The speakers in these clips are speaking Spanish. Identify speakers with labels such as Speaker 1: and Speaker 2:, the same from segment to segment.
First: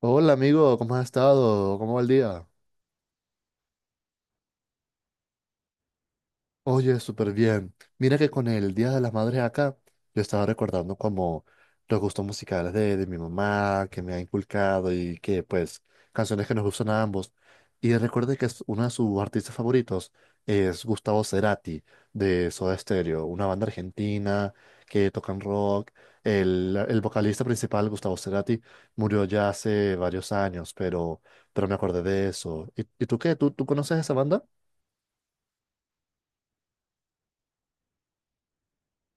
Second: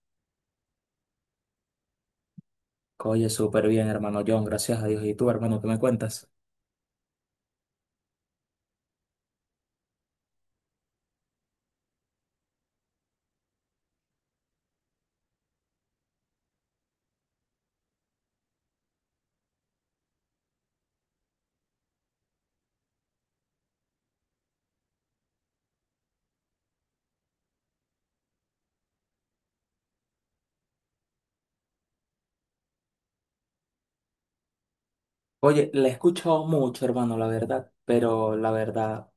Speaker 1: Hola amigo, ¿cómo has estado? ¿Cómo va el día?
Speaker 2: Oye, súper bien, hermano John, gracias a Dios. ¿Y tú, hermano, qué me cuentas?
Speaker 1: Oye, súper bien. Mira que con el Día de las Madres acá, yo estaba recordando como los gustos musicales de mi mamá, que me ha inculcado y que pues canciones que nos gustan a ambos. Y recuerdo que es uno de sus artistas favoritos es Gustavo Cerati de Soda Stereo, una banda argentina que tocan rock. El vocalista principal, Gustavo Cerati, murió ya hace varios años, pero me acordé de eso. Y tú qué? ¿Tú conoces esa banda?
Speaker 2: Oye, la he escuchado mucho, hermano, la verdad, pero la verdad,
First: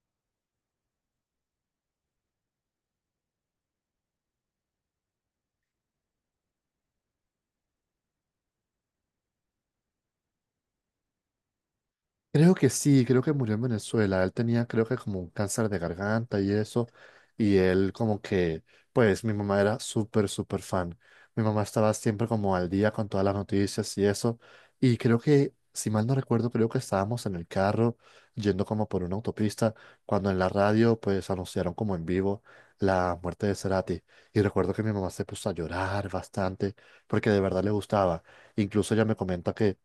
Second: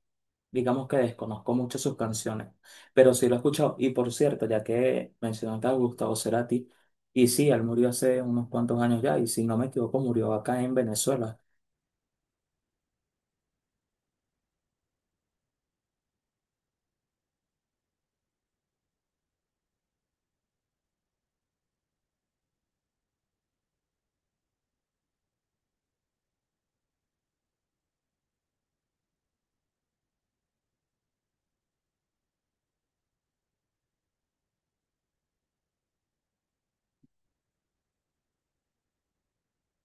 Speaker 2: digamos que desconozco mucho sus canciones, pero sí lo he escuchado. Y por cierto, ya que mencionaste a Gustavo Cerati, y sí, él murió hace unos cuantos años ya, y si no me equivoco, murió acá en Venezuela.
Speaker 1: Creo que sí, creo que murió en Venezuela. Él tenía, creo que como un cáncer de garganta y eso. Y él como que, pues mi mamá era súper, súper fan. Mi mamá estaba siempre como al día con todas las noticias y eso. Y creo que, si mal no recuerdo, creo que estábamos en el carro yendo como por una autopista cuando en la radio pues anunciaron como en vivo la muerte de Cerati. Y recuerdo que mi mamá se puso a llorar bastante porque de verdad le gustaba. Incluso ella me comenta que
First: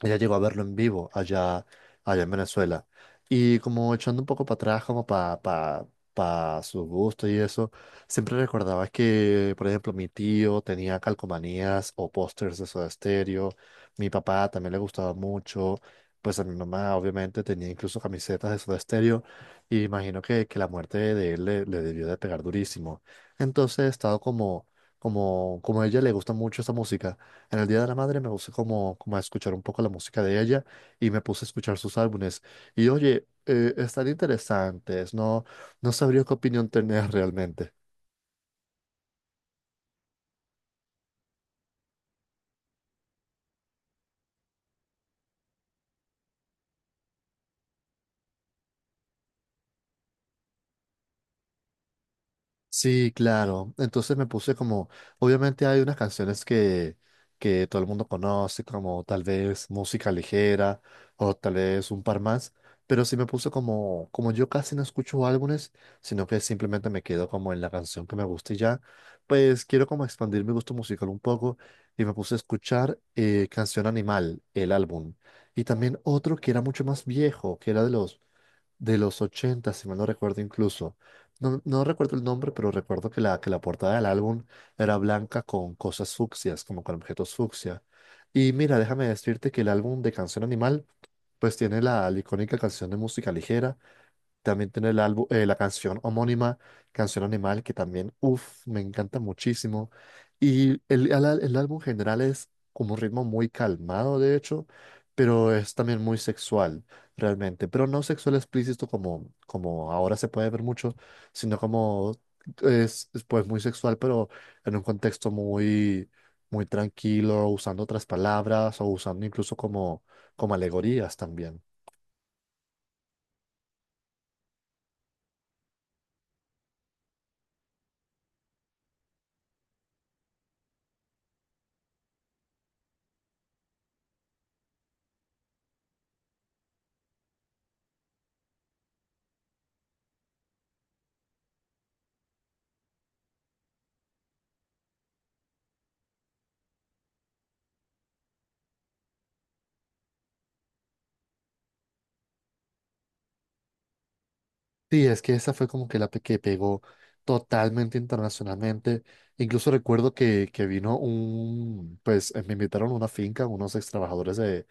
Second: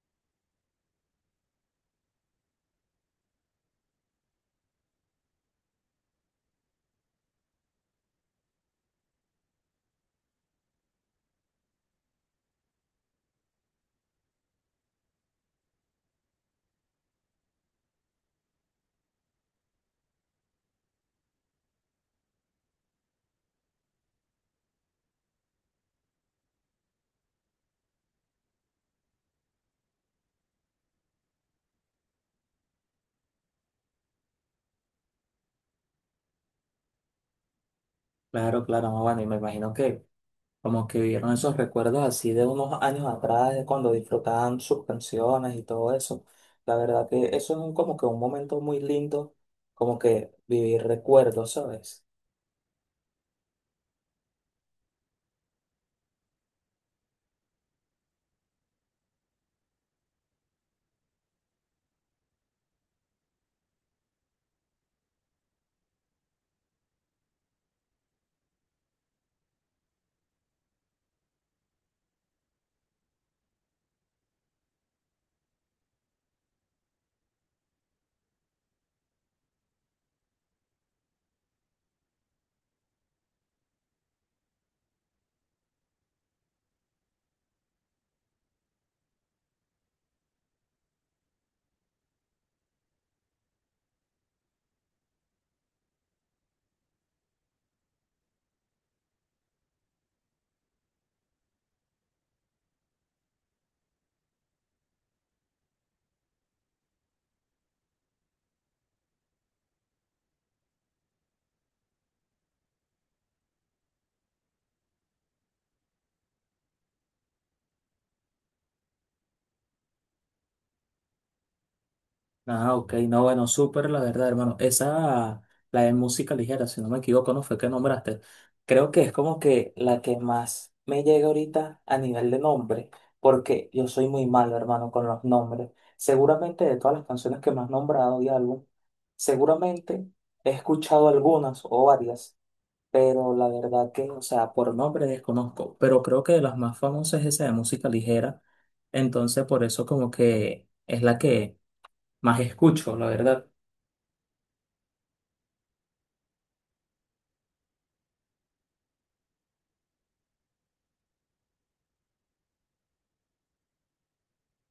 Speaker 1: ella llegó a verlo en vivo allá, allá en Venezuela. Y como echando un poco para atrás, como para pa su gusto y eso, siempre recordaba que, por ejemplo, mi tío tenía calcomanías o pósters de Soda Stereo. Mi papá también le gustaba mucho. Pues a mi mamá, obviamente, tenía incluso camisetas de Soda Stereo. Y imagino que la muerte de él le debió de pegar durísimo. Entonces he estado como, como a ella le gusta mucho esa música. En el Día de la Madre me puse como, como a escuchar un poco la música de ella y me puse a escuchar sus álbumes. Y oye, están interesantes, no, no sabría qué opinión tener realmente.
Speaker 2: Claro, claro, no, bueno, y me imagino que como que vivieron esos recuerdos así de unos años atrás, de cuando disfrutaban sus canciones y todo eso. La verdad que eso es como que un momento muy lindo, como que vivir recuerdos, ¿sabes?
Speaker 1: Sí, claro. Entonces me puse como, obviamente hay unas canciones que todo el mundo conoce, como tal vez música ligera o tal vez un par más, pero sí me puse como, como yo casi no escucho álbumes, sino que simplemente me quedo como en la canción que me gusta y ya, pues quiero como expandir mi gusto musical un poco y me puse a escuchar Canción Animal, el álbum, y también otro que era mucho más viejo, que era de los 80, si mal no recuerdo incluso. No, no recuerdo el nombre, pero recuerdo que que la portada del álbum era blanca con cosas fucsias, como con objetos fucsia. Y mira, déjame decirte que el álbum de Canción Animal, pues tiene la icónica canción de música ligera, también tiene el álbum, la canción homónima, Canción Animal, que también, uff, me encanta muchísimo. Y el álbum en general es como un ritmo muy calmado, de hecho, pero es también muy sexual, realmente. Pero no sexual explícito como, como ahora se puede ver mucho, sino como es, pues muy sexual, pero en un contexto muy, muy tranquilo, usando otras palabras o usando incluso como, como alegorías también.
Speaker 2: Ah, ok, no, bueno, súper, la verdad, hermano. Esa, la de música ligera, si no me equivoco, no fue que nombraste. Creo que es como que la que más me llega ahorita a nivel de nombre, porque yo soy muy malo, hermano, con los nombres. Seguramente de todas las canciones que me has nombrado y álbum, seguramente he escuchado algunas o varias, pero la verdad que, o sea, por nombre desconozco, pero creo que de las más famosas es esa de música ligera, entonces por eso como que es la que más escucho, la verdad.
Speaker 1: Sí, es que esa fue como que que pegó totalmente internacionalmente. Incluso recuerdo que vino un, pues me invitaron a una finca, unos ex trabajadores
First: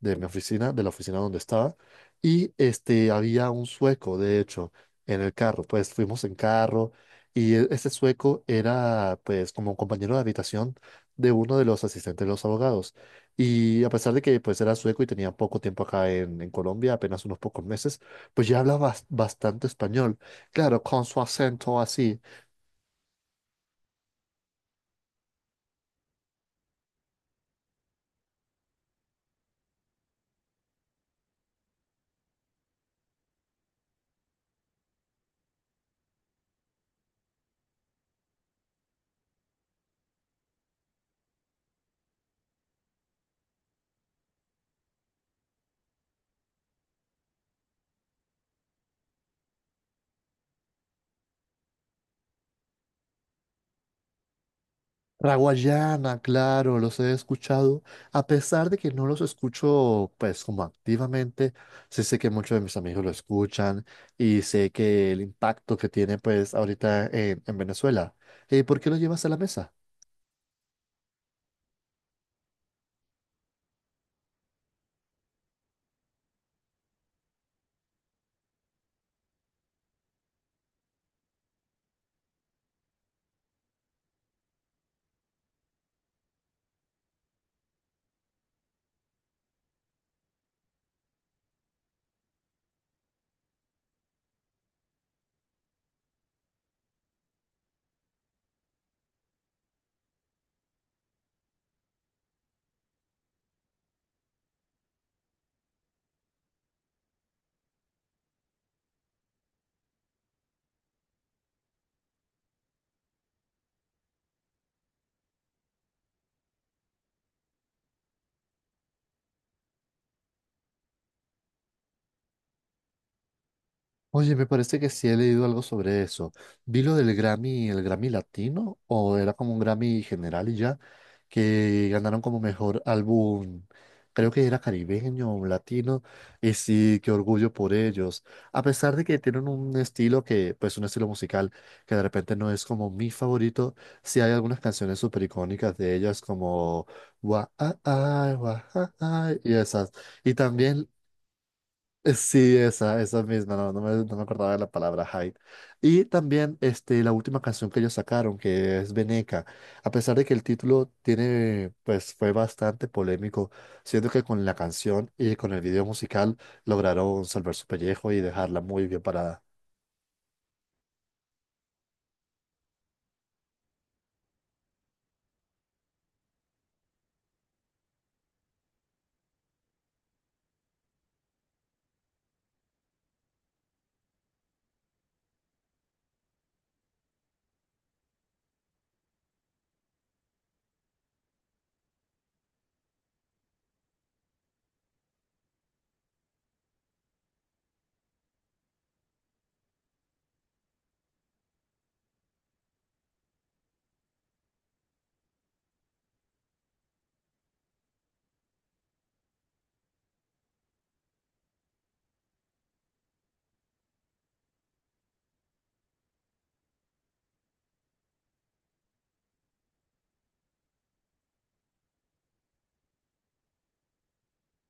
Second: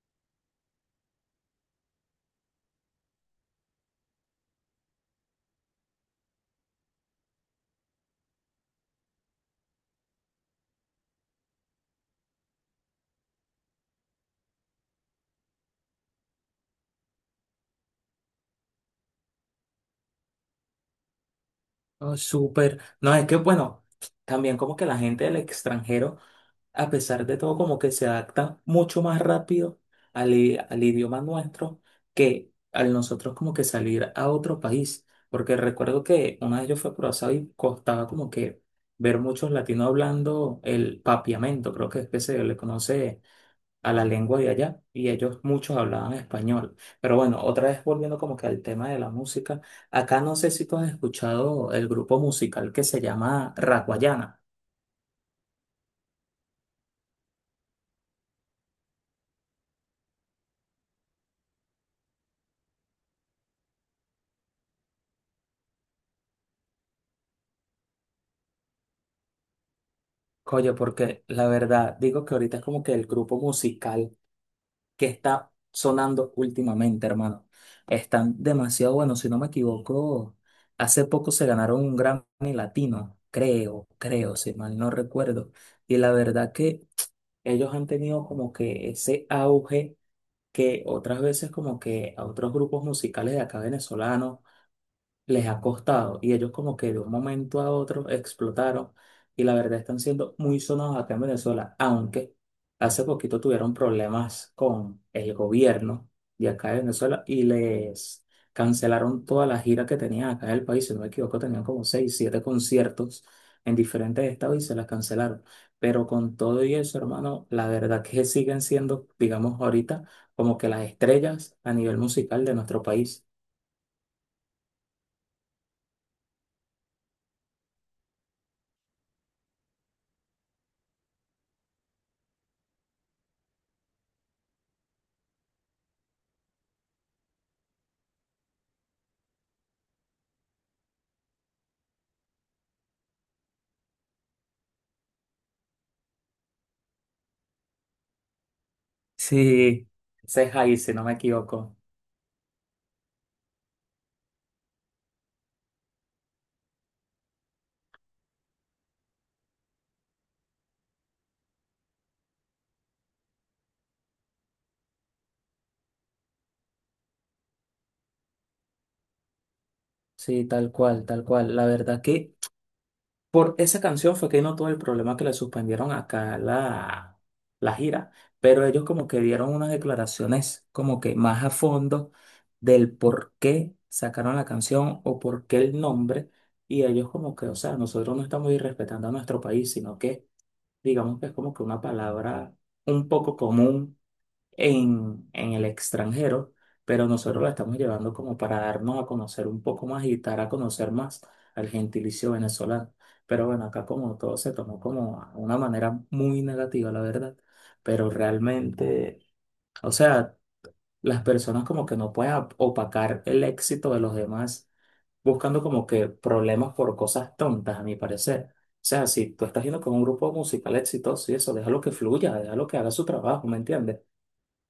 Speaker 1: de mi oficina, de la oficina donde estaba, y este, había un sueco, de hecho, en el carro. Pues fuimos en carro y ese sueco era, pues, como un compañero de habitación de uno de los asistentes de los abogados. Y a pesar de que, pues, era sueco y tenía poco tiempo acá en Colombia, apenas unos pocos meses, pues ya habla bastante español. Claro, con su acento
Speaker 2: No,
Speaker 1: así.
Speaker 2: súper. No, es que bueno, también como que la gente del extranjero, a pesar de todo, como que se adapta mucho más rápido al idioma nuestro que al nosotros como que salir a otro país. Porque recuerdo que una vez yo fui a Curazao y costaba como que ver muchos latinos hablando el papiamento, creo que es que se le conoce a la lengua de allá y ellos muchos hablaban español. Pero bueno, otra vez volviendo como que al tema de la música, acá no sé si tú has escuchado el grupo musical que se llama Raguayana.
Speaker 1: La guayana, claro, los he escuchado. A pesar de que no los escucho, pues, como activamente, sí sé que muchos de mis amigos lo escuchan y sé que el impacto que tiene, pues, ahorita en Venezuela. ¿Por qué lo llevas a la mesa?
Speaker 2: Oye, porque la verdad digo que ahorita es como que el grupo musical que está sonando últimamente, hermano. Están demasiado buenos, si no me equivoco, hace poco se ganaron un Grammy Latino, creo, creo, si mal no recuerdo. Y la verdad que ellos han tenido como que ese auge que otras veces como que a otros grupos musicales de acá venezolanos les ha costado y ellos como que de un momento a otro explotaron y la verdad están siendo muy sonados acá en Venezuela, aunque hace poquito tuvieron problemas con el gobierno de acá de Venezuela y les cancelaron toda la gira que tenían acá en el país, si no me equivoco, tenían como 6, 7 conciertos en diferentes estados y se las cancelaron. Pero con todo y eso, hermano, la verdad que siguen siendo, digamos ahorita, como que las estrellas a nivel musical de nuestro país.
Speaker 1: Oye, me parece que sí he leído algo sobre eso. Vi lo del Grammy, el Grammy Latino, o era como un Grammy general y ya, que ganaron como mejor álbum, creo que era caribeño o latino, y sí, qué orgullo por ellos. A pesar de que tienen un estilo que, pues un estilo musical que de repente no es como mi favorito, sí hay algunas canciones súper icónicas de ellas como Wa, ah, ah, y
Speaker 2: Sí,
Speaker 1: esas. Y
Speaker 2: ese es ahí,
Speaker 1: también
Speaker 2: si no me equivoco.
Speaker 1: sí, esa misma, no, no me acordaba de la palabra Hyde. Y también este, la última canción que ellos sacaron, que es Veneca. A pesar de que el título tiene, pues fue bastante polémico, siento que con la canción y con el video musical lograron salvar su pellejo y dejarla muy bien parada.
Speaker 2: Sí, tal cual, tal cual. La verdad que por esa canción fue que no tuvo el problema que le suspendieron acá la gira, pero ellos como que dieron unas declaraciones como que más a fondo del por qué sacaron la canción o por qué el nombre, y ellos como que, o sea, nosotros no estamos irrespetando a nuestro país, sino que digamos que es como que una palabra un poco común en el extranjero, pero nosotros la estamos llevando como para darnos a conocer un poco más y dar a conocer más al gentilicio venezolano. Pero bueno, acá como todo se tomó como a una manera muy negativa, la verdad, pero realmente, o sea, las personas como que no pueden opacar el éxito de los demás buscando como que problemas por cosas tontas, a mi parecer. O sea, si tú estás yendo con un grupo musical exitoso y eso, déjalo que fluya, déjalo que haga su trabajo, ¿me entiendes?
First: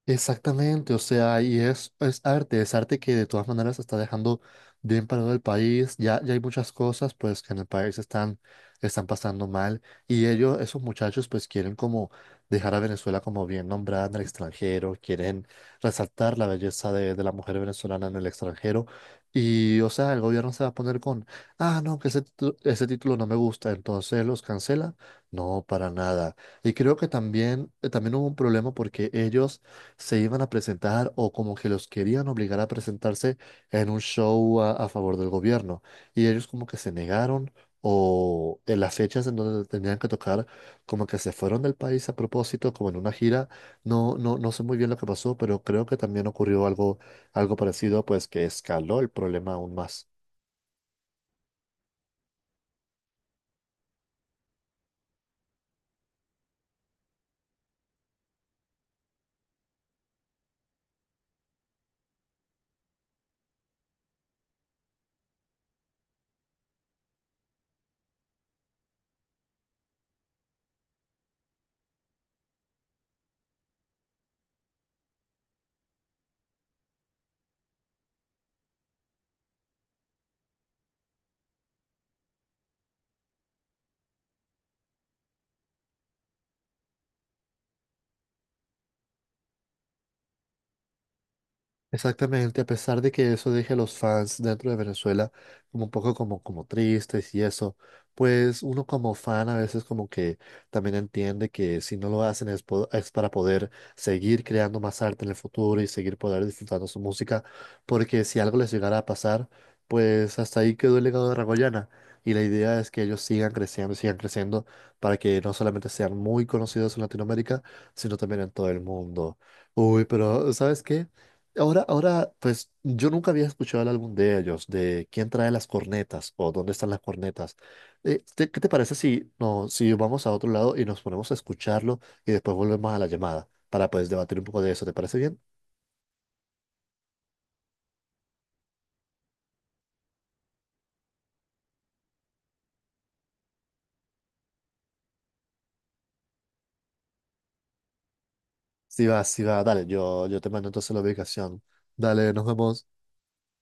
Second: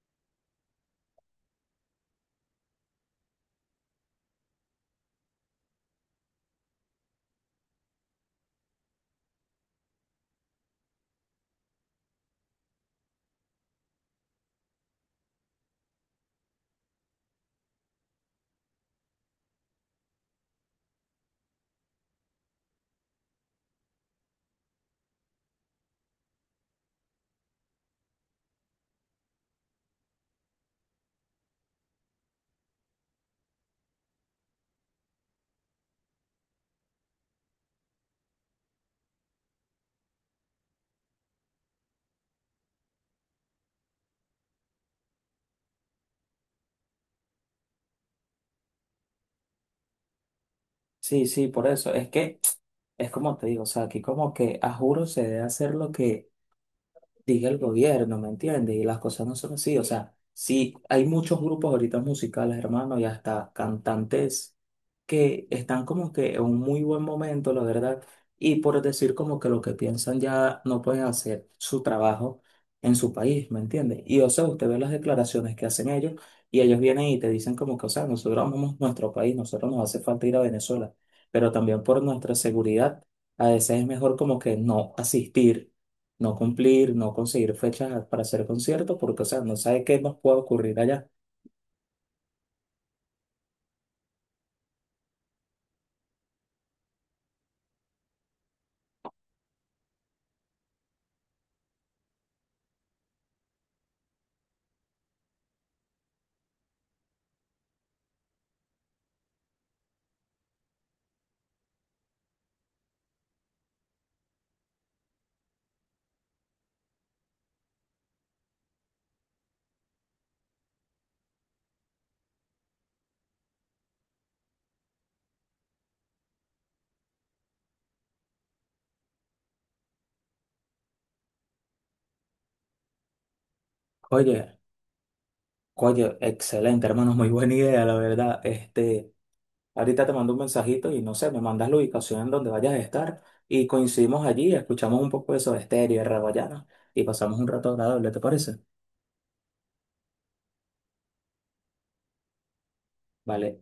Speaker 1: Exactamente, o sea, y es arte que de todas maneras está dejando bien parado el país. Ya hay muchas cosas pues que en el país están, están pasando mal y ellos, esos muchachos pues quieren como dejar a Venezuela como bien nombrada en el extranjero, quieren resaltar la belleza de la mujer venezolana en el extranjero y o sea, el gobierno se va a poner con, ah, no, que ese, ese título no me gusta, entonces los cancela. No, para nada. Y creo que también, también hubo un problema porque ellos se iban a presentar o como que los querían obligar a presentarse en un show a favor del gobierno. Y ellos como que se negaron o en las fechas en donde tenían que tocar, como que se fueron del país a propósito, como en una gira. No, no sé muy bien lo que pasó, pero creo que también ocurrió algo, algo parecido, pues que escaló el problema aún más.
Speaker 2: Sí, sí, por eso. Es que es como te digo, o sea, aquí como que a juro se debe hacer lo que diga el gobierno, ¿me entiendes? Y las cosas no son así. O sea, sí, hay muchos grupos ahorita musicales, hermano, y hasta cantantes que están como que en un muy buen momento, la verdad, y por decir como que lo que piensan ya no pueden hacer su trabajo en su país, ¿me entiendes? Y o sea, usted ve las declaraciones que hacen ellos y ellos vienen y te dicen como que, o sea, nosotros amamos nuestro país, nosotros nos hace falta ir a Venezuela, pero también por nuestra seguridad, a veces es mejor como que no asistir no cumplir, no conseguir fechas para hacer conciertos, porque, o sea, no sabe qué más puede ocurrir allá.
Speaker 1: Exactamente, a pesar de que eso deje a los fans dentro de Venezuela como un poco como, como tristes y eso, pues uno como fan a veces como que también entiende que si no lo hacen es para poder seguir creando más arte en el futuro y seguir poder disfrutando su música, porque si algo les llegara a pasar, pues hasta ahí quedó el legado de Ragoyana y la idea es que ellos sigan creciendo y sigan creciendo para que no solamente sean muy conocidos en Latinoamérica, sino también en todo el mundo. Uy, pero ¿sabes qué? Ahora, ahora, pues yo nunca había escuchado el álbum de ellos, de quién trae las cornetas o dónde están las cornetas. ¿ qué te parece si, no, si vamos a otro lado y nos ponemos a escucharlo y después volvemos a la llamada para pues debatir un
Speaker 2: Oye,
Speaker 1: poco de eso? ¿Te parece bien?
Speaker 2: oye, excelente, hermano, muy buena idea, la verdad. Este, ahorita te mando un mensajito y no sé, me mandas la ubicación en donde vayas a estar y coincidimos allí, escuchamos un poco de Soda Stereo y de Rawayana y pasamos un rato agradable, ¿te parece?
Speaker 1: Sí va, dale, yo te mando entonces la ubicación. Dale, nos vemos.
Speaker 2: Vale.